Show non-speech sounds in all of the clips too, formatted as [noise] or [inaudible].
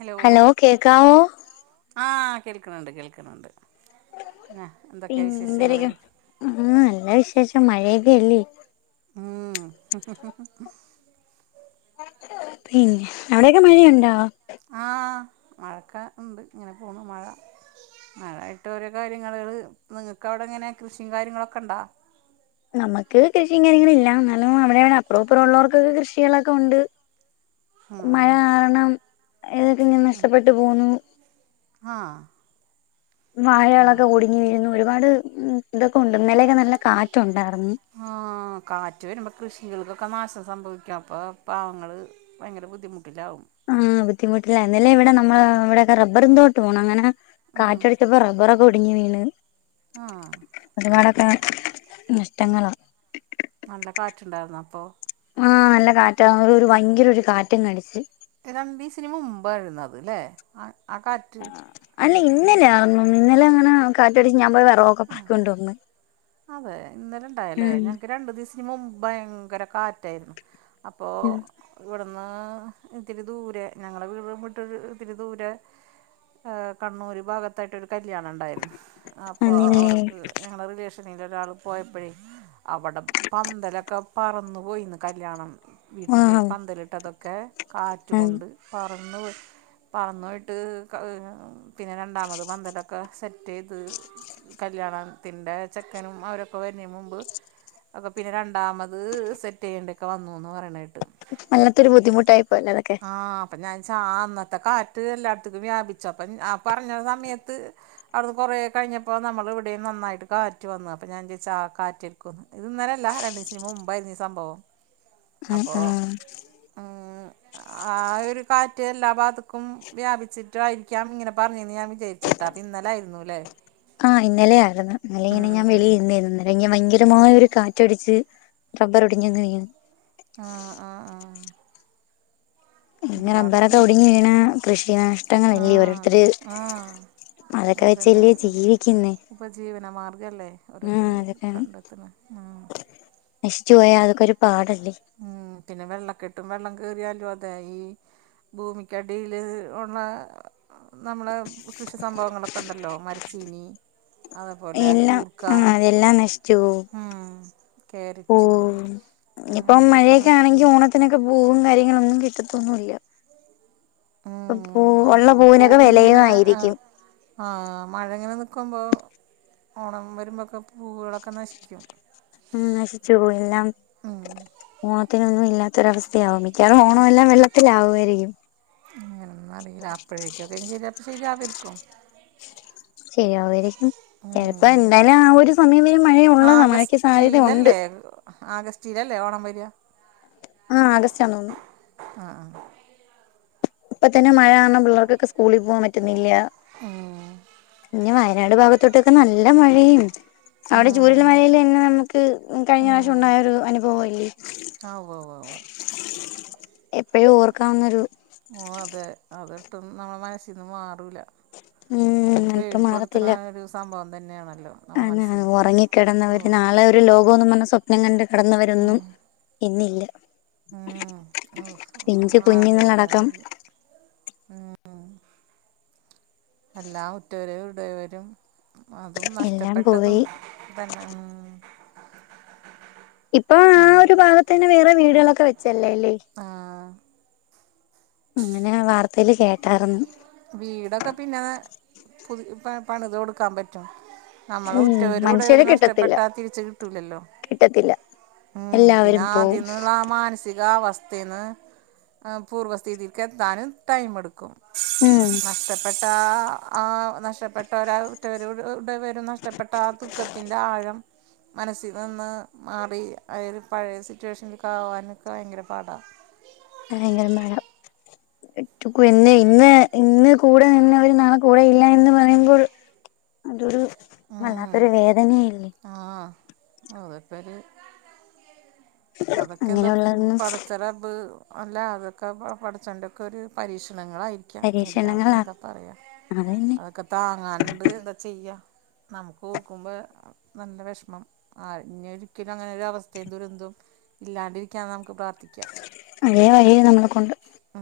Hello ആഹ് കേൾക്ക്ണ് ണ്ട് കേൾക്ക്ണ് ണ്ട് [unintelligible] [unintelligible] ആഹ് നല്ല വിശേഷം മഴയൊക്കെയല്ലേ ആഹ [unintelligible] പിന്നെ അവടെക്കെ മഴയൊണ്ടോ ആഹ് മഴക്കാ ഇണ്ട് ഇങ്ങനെ പോണു മഴ മഴായിട്ട് ഓരോ കാര്യങ്ങള്ങ്ങള് നിങ്ങക്ക് അവടെ എങ്ങനെ കൃഷിം കാര്യങ്ങളൊക്കെണ്ടാ നമ്മക്ക് കൃഷിം കാര്യങ്ങളില്ല എന്നാലും അവടെവടെ അപ്രൊ ഇപ്രോ ഒള്ളവർക്കൊക്കെ കൃഷികളൊക്കെ ഒണ്ട് ഉം മഴ കാരണം [unintelligible] നഷ്ടപ്പെട്ടു പോന്നു ആഹ് വാഴകളൊക്കെ ഒടിഞ്ഞു വീഴുന്നു ഒരുപാട് ഇതൊക്കോണ്ട് ഇന്നലൊക്കെ നല്ല കാറ്റോണ്ടാർന്ന് ആഹ് കാറ്റ് വരുമ്പോ കൃഷികൾക്കൊക്കെ നാശം സംഭവിക്കും അപ്പോ പാവങ്ങള് പയങ്കര ബുദ്ധിമുട്ടിലാവും ആഹ് ബുദ്ധിമുട്ടില്ല ഇന്നലെ ഇവടെ നമ്മള് ഇവടെക്കെ റബറും തോട്ടവാണ് അങ്ങനെ ഉം കാറ്റടിച്ചപ്പോ റബ്ബറൊക്കെ ഒടിഞ്ഞ് വീണ് ആ ഒരുപാടൊക്കെ നഷ്ടങ്ങളാ നല്ല കാറ്റുണ്ടാരുന്നോ അപ്പോ ആഹ് നല്ല കാറ്റാ ഒരു ഒരു ഭയങ്കര ഒരു കാറ്റങ്ങടിച്ച് രണ്ടീസിന് മുമ്പായിരുന്നത് ല്ലേ ആഹ് കാറ്റ് അല്ല ഇന്നലെ ആണന്ന് തോന്ന് ഇന്നലെ അങ്ങനെ കാറ്റടിച്ച് ഞാൻ പോയി വെറകൊക്കെ പെറക്കിക്കൊണ്ട് വന്ന് അതെ ഇന്നലെ ഇണ്ടായല്ലേ ഉം ഞക്ക് രണ്ടു ദിസിക്ക് മുമ്പാ ഭയങ്കര കാറ്റാരുന്നു അപ്പോ ഉം ഇവടുന്ന് ഇത്തിരി ദൂരെ ഞങ്ങളെ വീട് വിട്ട് ഇത്തിരി ദൂരെ ആഹ്‌ കണ്ണൂര് ഭാഗത്തായിട്ടൊരു കല്യാണം ഇണ്ടാരുന്നു അപ്പോ ആന്നില്ലേ അവടക്ക് ഞങ്ങടെ റിലേ [unintelligible] ഒരാള് പോയപ്പഴേ അവടെ പന്തലേക്കെ പറന്നു പോയിന്ന് കല്യാണ വീട്ടിലെ ആഹ് പന്തലിട്ടതൊക്കെ ആഹ് കാറ്റ്ക്കൊണ്ട് പറന്ന് പോയി പറന്നു പോയിട്ട് പിന്നെ രണ്ടാമത് പന്തലൊക്കെ സെ റ്റെയ്ത് കല്യാണത്തിന്റെ ചെക്കനും അവരൊക്കെ വരണേ മുമ്പ് ഒക്കെപ്പിന്നെ രണ്ടാമത് സെറ്റ് ചെയ്യേണ്ടക്കെ വന്നുന്ന് പറയണെട്ട് വല്ലാത്തൊരു ബുദ്ധിമുട്ടായിപ്പോയല്ലതൊക്കെ ആഹ് അപ്പോ ഞാ ച്ചാ അന്നത്തെ കാറ്റ് എല്ലാടത്തേക്കും വ്യാപിച്ചു അപ്പം ആഹ് പർഞ്ഞ സമയത്ത് അവടുന്ന് കൊറേ കഴിഞ്ഞപ്പോ നമ്മളിവടേം നന്നായിട്ട് കാറ്റ് വന്നു അപ്പോ ഞാൻ [unintelligible] ആഹ് കാറ്റ്‌ര്ക്കുന്ന് ഇത് ഇന്നലല്ല രണ്ടിസം മുമ്പായിരുന്നീ സംഭവം [inaudible] അപ്പോ ആഹ് [inaudible] ആഹ് ഒരു കാറ്റ് എല്ലാ ഭാഗത്ത്ക്കും വ്യാപിച്ചിട്ടായിരിക്കാം ഇങ്ങനെ പറഞ്ഞെന്ന് ഞാൻ വിചാര് ച്ചിട്ടാ അത് ഇന്നലാരുന്നുലേ ആഹ് ഇന്നലെ ആരുന്നു ഇന്നലെങ്ങനെ ഞാ ഉം ഉം ഉം വെളിര്ന്നിര്ന്ന് ഭയങ്കരമായ ഒരു കാറ്റടിച്ച് റബ്ബറോടിഞ്ഞങ്ങ് വീണ് ആഹ് ആഹ് ഇങ്ങനെ ഒരുപാട് റബറൊക്കെ കൃ ഒടിഞ്ഞ് വീണ കൃഷി ആ നഷ്ടങ്ങളില്ലേ ഓരോര്ത്തര് ആ അതൊക്കെ വെച്ചല്ലേ ജീവിക്കുന്നേ ഉപജീവനമാർഗ്ഗല്ലേ ആഹ് ഓരോത്തരു അതൊക്കെ കണ്ടെത്തണെ ഉം നശിച്ചു പോയാ അതൊക്കൊരു പാടല്ലേ ഉം പിന്നെ വെള്ളക്കെട്ടും വെള്ളം കേറിയാലും അതായി ഭൂമിക്കടിയില് ഒള്ള നമ്മളെ കൃഷി സംഭവങ്ങളൊക്കെണ്ടല്ലോ മരച്ചീനി അതേപോലെ കൂർക്ക എല്ലാം നശിചുപോകും ആഹ് കേരറ്റ് ഇപ്പം അങ്ങനെയുള്ളൊക്കെ മഴയൊക്കെ നശിച്ചു ആണെങ്കി പോകും ഓണത്തിനൊക്കെ പൂവും കാര്യങ്ങളൊന്നും കിട്ടത്തൊന്നൂല്ല്യ ആഹ് ഉള്ള ഓണത്തിന് പൂ പൂവിനൊക്കെ വിലയും ഇങ്ങനെ ആഹ് ആയിരിക്കും ആഹ് മഴങ്ങനെ നിക്കുമ്പോ ഓണം വരുമ്പൊക്കെ പൂവകളൊക്കെ നശിക്കും ഉം നശിച്ചു പോയി എല്ലാം ഉം ഓണത്തിനൊന്നും ഇല്ലാത്തൊരവസ്ഥയാവും മിക്കവാറും ഓണംവെല്ലാം വെള്ളത്തിലാവ്യായിരിക്കും അങ്ങനൊന്നും അറീല അപ്പോഴേക്കൊക്കെ ശരിത്ത ശരിയാവേര്ക്കും ശരിയാവേരിക്കും ചെലപ്പോ എന്തായാലും ആഹ് ഒരു സമയം വരെ മഴ ഒള്ളത മഴയ്ക്ക് സാധ്യത ഉണ്ട് ആഗസ്റ്റ്ലല്ലേ ഓണം വരാ ആഹ് ആഗസ്റ്റാ തോന്നുണു ആഹ് ആഹ് ഇപ്പൊതന്നെ മഴ കാരണം പിള്ളെർക്കൊക്കെ സ്കൂളി പോകാൻ പറ്റുന്നില്ല ആഹ് ഇഞ്ഞ് വയനാട് ഭാഗത്തോട്ടൊക്കെ നല്ല മഴയണ് അവിടെ ചൂരൽ ഉം. കഴ്ഞ്ഞമഴയിലന്നെ നമുക്ക് കഴിഞ്ഞ പ്രാശം ഉണ്ടായ ഒരു അനുഭവല്ലേ ആഹ് ഉവ്വ് ഉവ് ഉവ്വ് എപ്പഴും ഓർക്കാവുന്നൊരു ഓഹ് അതെ അതൊട്ടും നമ്മ മനസ്സിന്ന് മാറൂല ഉം അതൊരു ഇപ്പ പേടിപ്പെടുത്ത്ണരു സംഭവം തന്നെണല്ലോ ആഹ് ഒറങ്ങിക്കിടന്നവര് നാളെ ഒരു ലോകോന്ന് പർഞ്ഞ് സ്വപ്നം കണ്ട് കെടന്നവരൊന്നും ഇന്നില്ല ആഹ് ഹൗ അവ് പിഞ്ചു കുഞ്ഞുങ്ങളടക്കം ആലോയ്ച്ചാനില്ല ഉം ഉം എല്ലാ ഉറ്റവരെയും ഉടയവരെയും അതും എല്ലാം നഷ്ടപ്പെട്ടതും പോയി തന്നെ ഉം ഇപ്പൊ ആഹ് ഒരു ഭാഗത്തതന്നെ വേറെ വീടുകളൊക്കെ വെച്ചല്ലേല്ലേ ആഹ് അങ്ങനെ വാർത്തേല് കേട്ടാരുന്നു വീടൊക്കെ പിന്നെ പുതി പണിത് കൊടുക്കാം പറ്റും നമ്മള ഉം ഉറ്റവരും മനുഷ്യരെ ഉടയവരും കിട്ടത്തില്ല നഷ്ടപ്പെട്ടാ തിരിച്ച കിട്ടൂലല്ലോ കിട്ടത്തില്ല ഉം പിന്നെ എല്ലാവരും പോവും ആദ്യന്നുള്ള ആ മാനസികാവസ്ഥ അവസ്തിന്ന് പൂർവസ്ഥിതിക്ക് എത്താനും ടൈമ് എടുക്കും ഉം നഷ്ടപ്പെട്ട താ ആഹ് നഷ്ടപ്പെട്ടരാ ഉറ്റവരും ഉടയവരും നഷ്ടപ്പെട്ട ആഹ് ദുഃഖത്തിന്റെ ആഴം മനസ്സിൽ നിന്ന് മാറി ആയോരു പഴയ സിറ്റുവേഷനിലക്ക് ആവാനൊക്കെ ഭയങ്കര പാടാണ് ഭയങ്കരമയ പിന്നെ ഇന്ന് ഇന്ന് കൂടെ നിന്നവര് നാളെ കൂടെ ഇല്ല എന്ന് പറയുമ്പോൾ അതൊരു വല്ലാത്തൊരു വേദനെണ് ആഹ് അഹ്പ്പൊര് അതൊക്കെ എന്താ അങ്ങനെയുള്ളതൊന്നും പടച്ചറബ്ബ് അല്ല അതൊക്കെ പസച്ചിന്റെക്കെരു പരീക്ഷണങ്ങളായിരിക്കും അല്ലാ പ്പ പരീക്ഷണങ്ങളാ എന്താ പറയാ അതന്നെ ഒക്കെ താങ്ങാണ്ട് എന്താ ചെയ്യ നമുക്ക് ഓർക്കുമ്പോ നല്ല വേശ്മം ആഹ് ഇനി ഒരിക്കലും അങ്ങനെ ഒരു അവസ്ഥയും ദുരന്തും ഇല്ലാണ്ടിരിക്കാൻ നമുക്ക് പ്രാത്ഥിക്കാം അതേ വഴിയെ നമ്മളെക്കൊണ്ട് ആ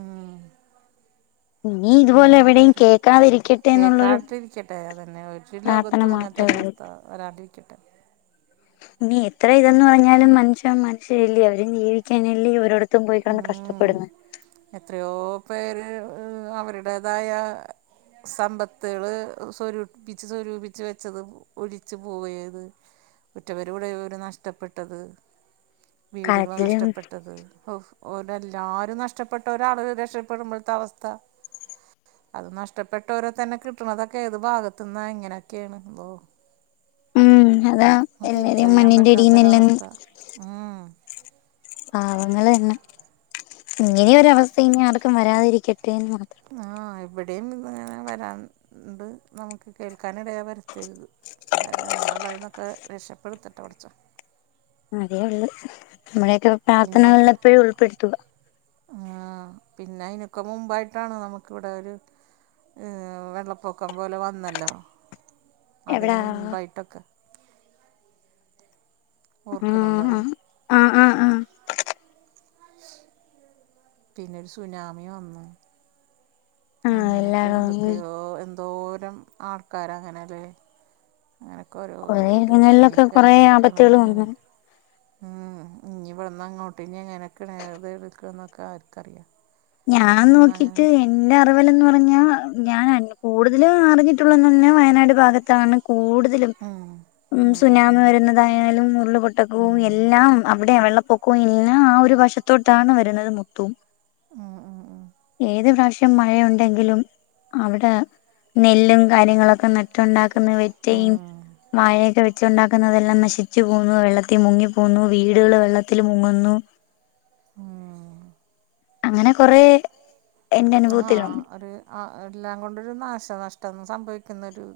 ഇനി ഇതുപോലെ എവിടെയും അങ്ങനത്തൊരു കേൾക്കാതിരിക്കട്ടെ എന്നുള്ളൊരു കേക്കാട്ട ഇരിക്കട്ടെ അതന്നെ ഒരു പ്രാർത്ഥന ലോകത്തും അങ്ങനത്തെ മാത്രമേ ഉള്ളൂ ഒരുവസ്ഥ ആ വരാണ്ടിരിക്കട്ടെ. ഇനി എത്ര ഇതന്ന് പറഞ്ഞാലും മനുഷ്യൻ മനുഷ്യല്ലേ അവരും ജീവിക്കാനല്ലേ അവരോട്. അത്തും പോയികെടന്ന് ഉം കഷ്ടപ്പെടുന്ന്. എത്രയോ പേര് അവരുടേതായ സമ്പത്തുള് സ്വരൂപിച്ച്, സ്വരൂപിച്ച് വെച്ചത് ഒലിച്ചു പോയത് ഉറ്റവരും ഉടയവരും നഷ്ടപ്പെട്ടത്. വീടുകള് കാലത്തില് നഷ്ടപ്പെട്ടത് ഓ ഓരെല്ലാരും നഷ്ട രക്ഷപ്പെട്ട ഒരാള് രക്ഷപ്പെടുമ്പോഴത്തെ അവസ്ഥ. അത് നഷ്ടപ്പെട്ടോര തന്നെ കിട്ടണതൊക്കെ ഏത് ഭാഗത്തു നിന്ന എങ്ങനെയൊക്കെണ് അള്ളോ. ഉം അതാ എല്ലരേം മണ്ണിൻ്റടിയെന്നെല്ലാം ആ പാവങ്ങളന്നെ ഇങ്ങനെയൊരു അവസ്ഥ ഇനി ആർക്കും വരാതിരിക്കട്ടെ എന്ന് മാത്രം. ആ ഇവിടേം ഇന്ന്ങ്ങനെ വരാണ്ട്. നമുക്ക് കേൾക്കാനിടയാവരുത്. എല്ലാവരും അങ്ങനെയുള്ള ഇതൊക്കെ രക്ഷപ്പെടുത്തട്ടെ പടച്ചോൻ. അതേ ഉള്ളൂ നമ്മളൊക്കെ പ്രാർത്ഥനകളിലെപ്പോഴും ഉൾപ്പെടുത്തുക. ആ പിന്നെ അയിനൊക്കെ മുമ്പായിട്ടാണ് നമുക്കിവിടെ ഒരു വെള്ളപ്പൊക്കം പോലെ വന്നല്ലോ അതിന് എവിടാ മുൻപായിട്ടൊക്കെ. ഉം, ഓർക്കണുണ്ടോ അത് ഉ ആ, ആ ശ് പിന്നൊരു സുനാമി വന്നു. ആഹ് അങ്ങനൊക്കെ എല്ലായിടവും എന്തൊക്കെയോ എന്തോരം ആൾക്കാര അങ്ങനെല്ലേ. അങ്ങനൊക്കെ ഓരോ കൊറേ തുടങ്ങി ഇടങ്ങളിലൊക്കെ ഇനിയൊക്കെ കൊറേ ഇങ്ങനൊക്കെണ് ആപത്തുകൾ ഇങ്ങനെ വന്നു ഉം ഇനി ഇവിടെന്ന് അങ്ങോട്ട് ഇനി എങ്ങനൊക്കെണ് ഏത് എടുക്ക എന്നൊക്കെ ആർക്കറിയാം. ഞാം ഇനി ഒന്നും അങ്ങനെ നോക്കിട്ട് എന്റെ അറിവിലന്ന് പറഞ്ഞാ ഞാൻ കൂടുതൽ അറിഞ്ഞിട്ടുള്ളെന്നറഞ്ഞാ വയനാട് ഭാഗത്താണ് കൂടുതലും. ഉം ഉ ഉം സുനാമി ഉം വരുന്നതായാലും ഉം ഉരുള്പൊട്ടക്കവും ഉം എല്ലാം അവിടെ വെള്ളപ്പൊക്കവും എല്ലാം ആ ഒരു വശ തൊട്ടാണ് വരുന്നത് മൊത്തോം. ഉം ഉം ഏത് പ്രാവശ്യം മഴയുണ്ടെങ്കിലും അവിടെ നെല്ലും കാര്യങ്ങളൊക്കെ നട്ടുണ്ടാക്കുന്ന വെറ്റയും ഉം വാഴയൊക്കെ വെച്ചുണ്ടാക്കുന്നതെല്ലാം നശി ച്ച് പോന്നു, വെള്ളത്തി മുങ്ങിപ്പോവുന്നു വീടുകൾ വെള്ളത്തിൽ മുങ്ങുന്നു. ആ അങ്ങനെ കൊറെ ആഹ് ഒരു ആ എല്ലാം കൊണ്ടരു നാശ നഷ്ടം സംഭവിക്കുന്നൊരു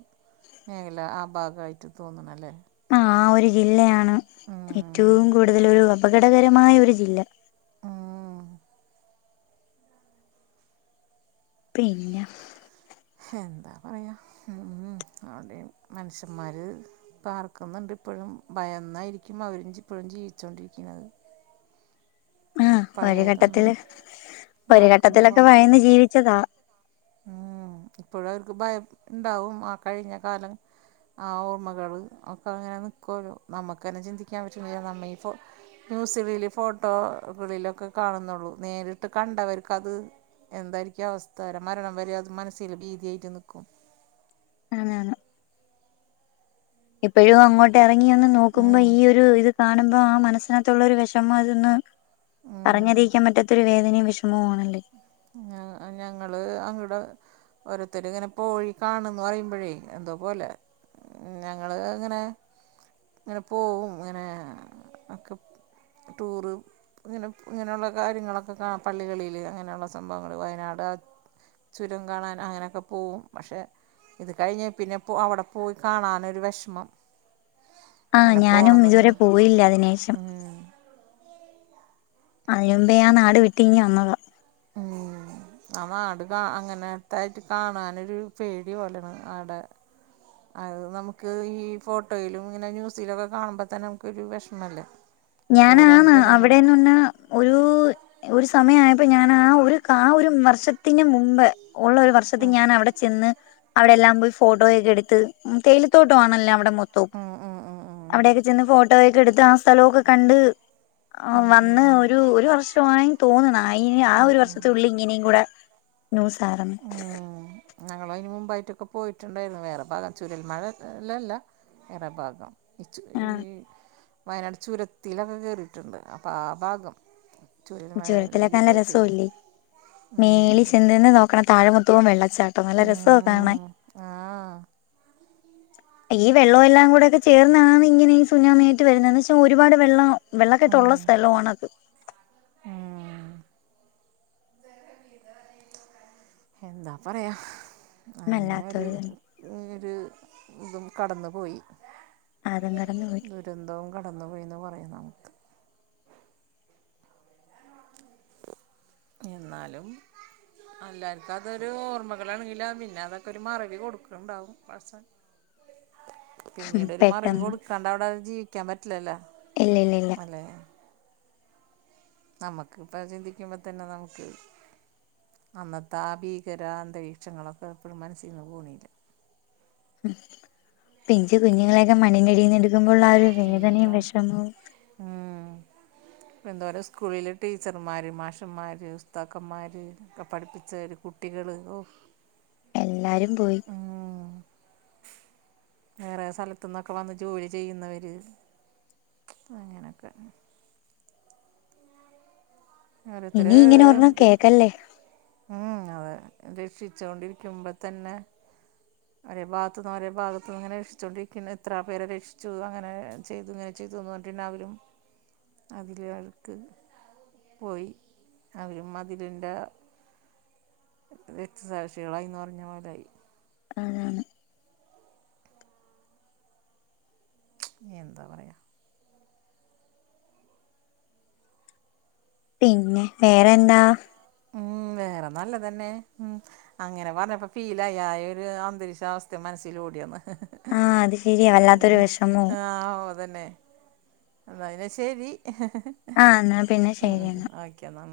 മേഖല ആ ഭാഗായിട്ട് തോന്നണല്ലേ. ആ ആ ഒരു ജില്ലയാണ് ഉം ഏറ്റവും കൂടുതൽ ഒരു അപകടകരമായ ഒരു ജില്ല. ഉം പിഞ്ഞ എന്താ പറയാ ഉം അടെ മനുഷ്യന്മാര് പാർക്കുന്നുണ്ട് ഇപ്പോഴും ഭയന്നായിരിക്കും അവര് ഇപ്പോഴും ജീവിച്ചൊണ്ടിരിക്കുന്നത്. ആ ഒരു ഘട്ടത്തില് പഴയതൊന്നും ഒരു മാറിനിന്ന് പോകാൻ ഘട്ടത്തിലൊക്കെ പറ്റില്ല ഭയന്ന് ജീവിച്ചതാ. ഉം ഇപ്പോഴു അവർക്ക് ഭയം ഇണ്ടാവും ആ കഴിഞ്ഞ കാലം. ആ ഓർമ്മകള് ഒക്കെ അങ്ങനെ നിക്കുവല്ലോ നമ്മുക്ക് തന്നെ ചിന്തിക്കാൻ പറ്റ നമ്മ ഇപ്പോ ന്യൂസുകളില് ഫോട്ടോകളിലൊക്കെ കാണുന്നുള്ളൂ. നേരിട്ട് കണ്ടവർക്ക് അത് എന്തായിരിക്കും അവസ്ഥര മരണം വരെ അത് മനസ്സിൽ ഭീതിയായിട്ട് നിക്കും. അനെയാണ്. എപ്പോഴും അങ്ങോട്ട് എറങ്ങി ഒന്ന് നോക്കുമ്പോ ഉം ഈ ഒരു ഇത് കാണുമ്പോ ആ മനസ്സിനകത്തുള്ള ഒരു വെഷമം അതൊന്ന് ഉം പറഞ്ഞറിയിക്കാൻ പറ്റാത്തൊരു വേദനയും വെഷമോം ആണല്ലേ. ഞ, ഞങ്ങള് അങ്ട ഓരത്തരു ഇങ്ങനെ പോഴി കാണന്ന് പറയുമ്പോഴേ എന്തോ പോലെ ഞങ്ങള് ഇങ്ങനെ ഇങ്ങനെ പോകവും ഇങ്ങനെ ഒക്കെ ടൂറ് ഇങ്ങനെ ഇങ്ങനെയുള്ള കാര്യങ്ങളൊക്കെ കാ പള്ളികളിൽ അങ്ങനെയുള്ള സംഭവങ്ങൾ വയനാട് ആഹ് ചുരം കാണാൻ അങ്ങനെയൊക്കെ പോകവും പക്ഷെ ഇത് കഴിഞ്ഞഞ് പിന്നെ അവിടെ പോയി കാണാനൊരു വിഷമം ആഹ് ആങ്ങനെ പോണ ഞാനും ഒന്ന ഇങ്ങനെ ഇതുവരെ പോയില്ല അതിനേഷം ഉം അതിനുമ്പേ ഞാൻ നാട് വിട്ടി ഇഞ്ഞ് വന്നതാ ഉം ആഹ് നാട് കാ അങ്ങനെത്ത ആയിട്ട് കാണാനൊരു പേടി പോലൊണ് ആടെ അത് നമുക്ക് ഈ ഫോട്ടോയിലും ഇങ്ങനെ ന്യൂസിലൊക്കെ കാണുമ്പോൾ തന്നെ നമുക്കൊരു വിഷമല്ലേ ഞാന എന്തോരാണ് ആന്ന ജനങ്ങൾ അവിടെന്ന് പറഞ്ഞ ഒരു ഒരു സമയമായപ്പോ ഞാൻ ആഹ് ഒരു ആഹ് ഒരു വർഷത്തിന് മുമ്പ് ഉള്ള ഒരു ഉം ഞാൻ അവിടെ ചെന്ന് അവിടെല്ലാം പോയി ഫോട്ടോയൊക്കെ എടുത്ത് ത്തോട്ടു ആണല്ലോ അവിടെ മൊത്തൂപ്പ് ഉം ഉം ഉം ഉം അവിടെയൊക്കെ ചെന്ന് ഫോട്ടോയൊക്കെ എടുത്ത് ആഹ് സ്ഥലോൊ കണ്ട് ആഹ് ഉം ഉം വന്ന് ഉം ഒരു ഒരു വർഷ വങ്ങ തോന്നുന്ന ആഹ് ഒരു വർഷത്ത ഉുള്ളിൽ ഇങ്ങനെയും കൂടെ ന്യൂസ് ആറന്ന് ഉം ഞങ്ങൾ അതിന് മുമ്പായിട്ടൊക്കെ പോയിട്ടുണ്ടായിരുന്നു വേറെ ഭാഗം ചുരുൽ മഴല്ലല്ല വേറ ഭാഗം ഈ ചു ഈ ആഹ് വയനാട് ചുരത്തിലൊക്കെ കയറിയിട്ടുണ്ട് അപ്പം ആഹ് ഭാഗം ജുരത്തിലൊക്കെ ചുരൽമലയിൽ നല്ല പോയിട്ടില്ല രസവല്ലേ മേലി ഉം ചെന്തുന്ന താഴമുത്തുവവും വെള്ളച്ചാട്ടം നല്ല രസവുംക്ക കാണൻ ഉം ആഹ് ഈ വെള്ളം എല്ലാം കൂടെയ ഒക്കെ ചേർന്നാണാണ് ഇങ്ങനെഈ സുനാമേറ്റ് വരുന്നത്ത പക്ഷെ ഒരുപാട് വെള്ളം വെള്ളക്കെട്ടള്ള ഉം സ്ഥലണത് ഉം എന്താ പറയാ അങ്ങനെ ഒരു വല്ലാത്തൊരു ഒരു ഇതും കടന്ന് പോയി ആഹ് അതും കടന്നു പോയി ദുരന്തവും കടന്നു പോയിന് പറയും നമുക്ക് [inaudible] എന്നാലും അല്ല എർക്ക് അതൊരു ഓർമ്മകളാണെങ്കില പിന്നെ അതൊക്കെ ഒരു മറവി കൊടുക്കണ്ടാവും പ [inaudible] പിന്നീട ഒരു മറിവ പെട്ടെന്ന് കൊടുക്കാണ്ട് അവിടെ ജീവിക്കാൻ പറ്റില്ലല്ലോ ഇല്ല ഇല്ല ഇല്ല അലേ. നമ്മക്ക്പ്പൊ ചിന്തിക്കുമ്പത്തെന്നെ നമുക്ക്. അന്നത്താ ആഹ് ഭീകരാന്തരീക്ഷങ്ങളൊക്കെ ഇപ്പഴും മനസ്സീന്ന് പോവുന്നില്ല. ഉം പിഞ്ച് കുഞ്ഞുങ്ങളെയൊക്കെ മണ്ണിന്റടിന്നെടുക്കുമ്പൊള്ളാ ഒരു വേദനയും പിന്നെന്താ? വിഷമവും ഉം. എന്തോരം സ്കൂളിലെ ടീച്ചർമാര് മാഷ്മാര് ഉസ്താക്കമ്മാര്. പഠിപ്പിച്ച ഒര് കുട്ടികള് ഔ എല്ലാരും പോയി. വേറെ സലത്ത്ന്നൊക്കെ വന്ന് ജോലി ചെയ്യുന്നവര് അങ്ങനൊക്കെ. ഓരോത്തര് ഇനി ഇങ്ങനെ ഒരെണ്ണം [unintelligible] കേക്കല്ലേ ഉം അതെ രക്ഷിച്ചോണ്ടിരിക്കുമ്പൊത്തന്നെ. ഒരേ ഭാഗത്ത്ന്ന് ഒരേ ഭാഗത്ത്ന്ന്ങ്ങനെ രക്ഷിച്ചോണ്ടിരിക്ക്ന്ന് എത്ര പേരെ രക്ഷിച്ചു അങ്ങനെ ചെയ്തു ഇങ്ങനെ [unintelligible] അതില് ആൾക്ക് പോയി അവരും അതില്ണ്ട്. രക്തസാക്ഷികളായിന്ന് പറഞ്ഞപോലായി. അതാണ്. എന്താ പറയാ. പിന്നെ വേറെന്താ? ഉം. വേറെ നല്ലതെന്നെ. അങ്ങനെ പറഞ്ഞപ്പോ ഫീലായി. ആയൊരു അന്തരീക്ഷാവസ്ഥേ മനസ്സിലോടിവന്ന്. ആഹ്. അത് ശരി യാവല്ലാത്തൊരു വിഷമവും. ആഹ്. ഓ അതെന്നെ. ന്നാ പിന്നെ ശരി. ആഹ് എന്നാ പിന്നെ ഉം ഉം ശരിയെന്നാ ഓക്കെ ന്നാ.